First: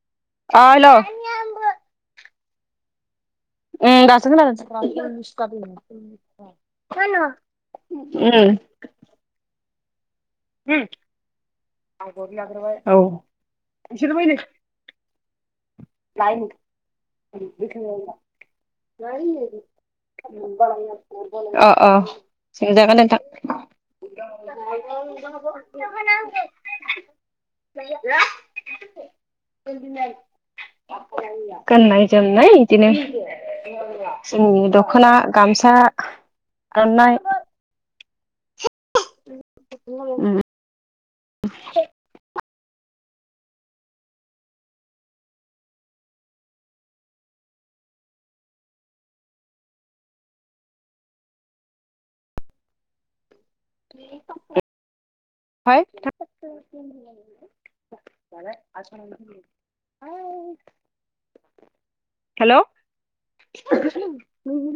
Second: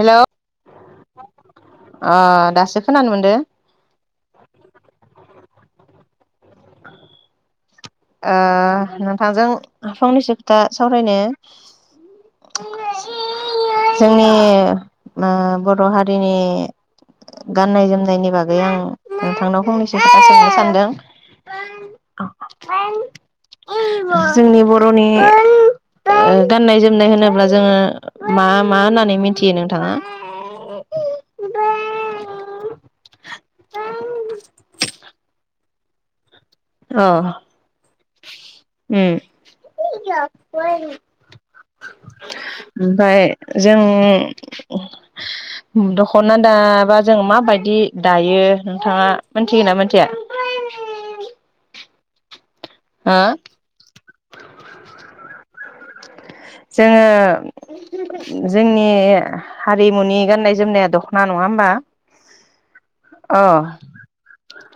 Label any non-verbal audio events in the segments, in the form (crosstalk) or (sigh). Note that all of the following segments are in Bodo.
हेल' आल' अ दासो खोनानो मोनदो ओं दासों खोनादों उम नोंथांजों फंनैसो दा सावरायनो औ जोंनि बर' हारिनि गाननाय जोमनायनि बागै आं नोंथांनाव फंनैसो खोथा सोंनो सानदों अ अ सोंजागोन नोंथां जोंनि बर'नि गाननाय जोमनाय होनोब्ला जोङो मा मा होननानै मिथियो नोंथाङा गाननाय जोमनाय बिदिनो जोंनि दख'ना गामसा आर'नाइ अ हेल' ओमफ्राय जों दख'ना दाबा जों माबायदि दायो नोंथाङा मोनथिगोना मिथिया मामि हा बे बाय जोङो जोंनि हारिमुनि गाननाय जोमनाया दख' ना नङा होमबा हेल' अ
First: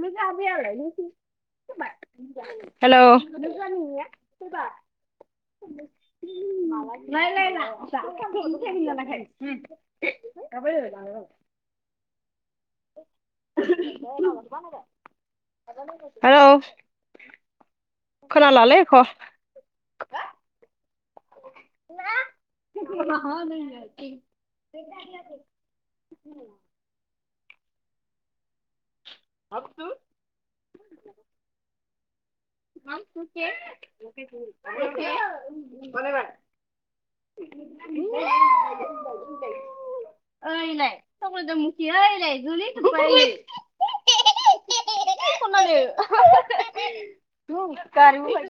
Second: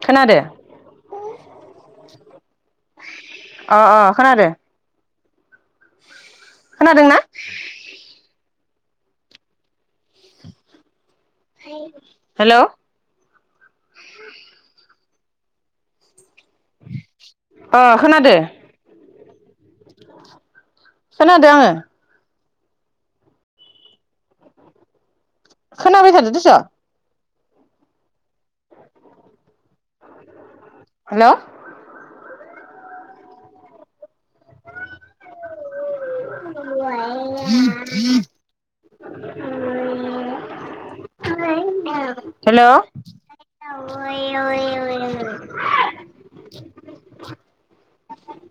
खोनादो अ अ खोनादो हेल' खोनादोंना? रायलायला ओम हेल' हेलौ खोनादो खोनालालै एख खोनादों आङो नइस खोनाबाय थादो दस' हेल' nice side nice side nice side nice side नयस (unintelligible)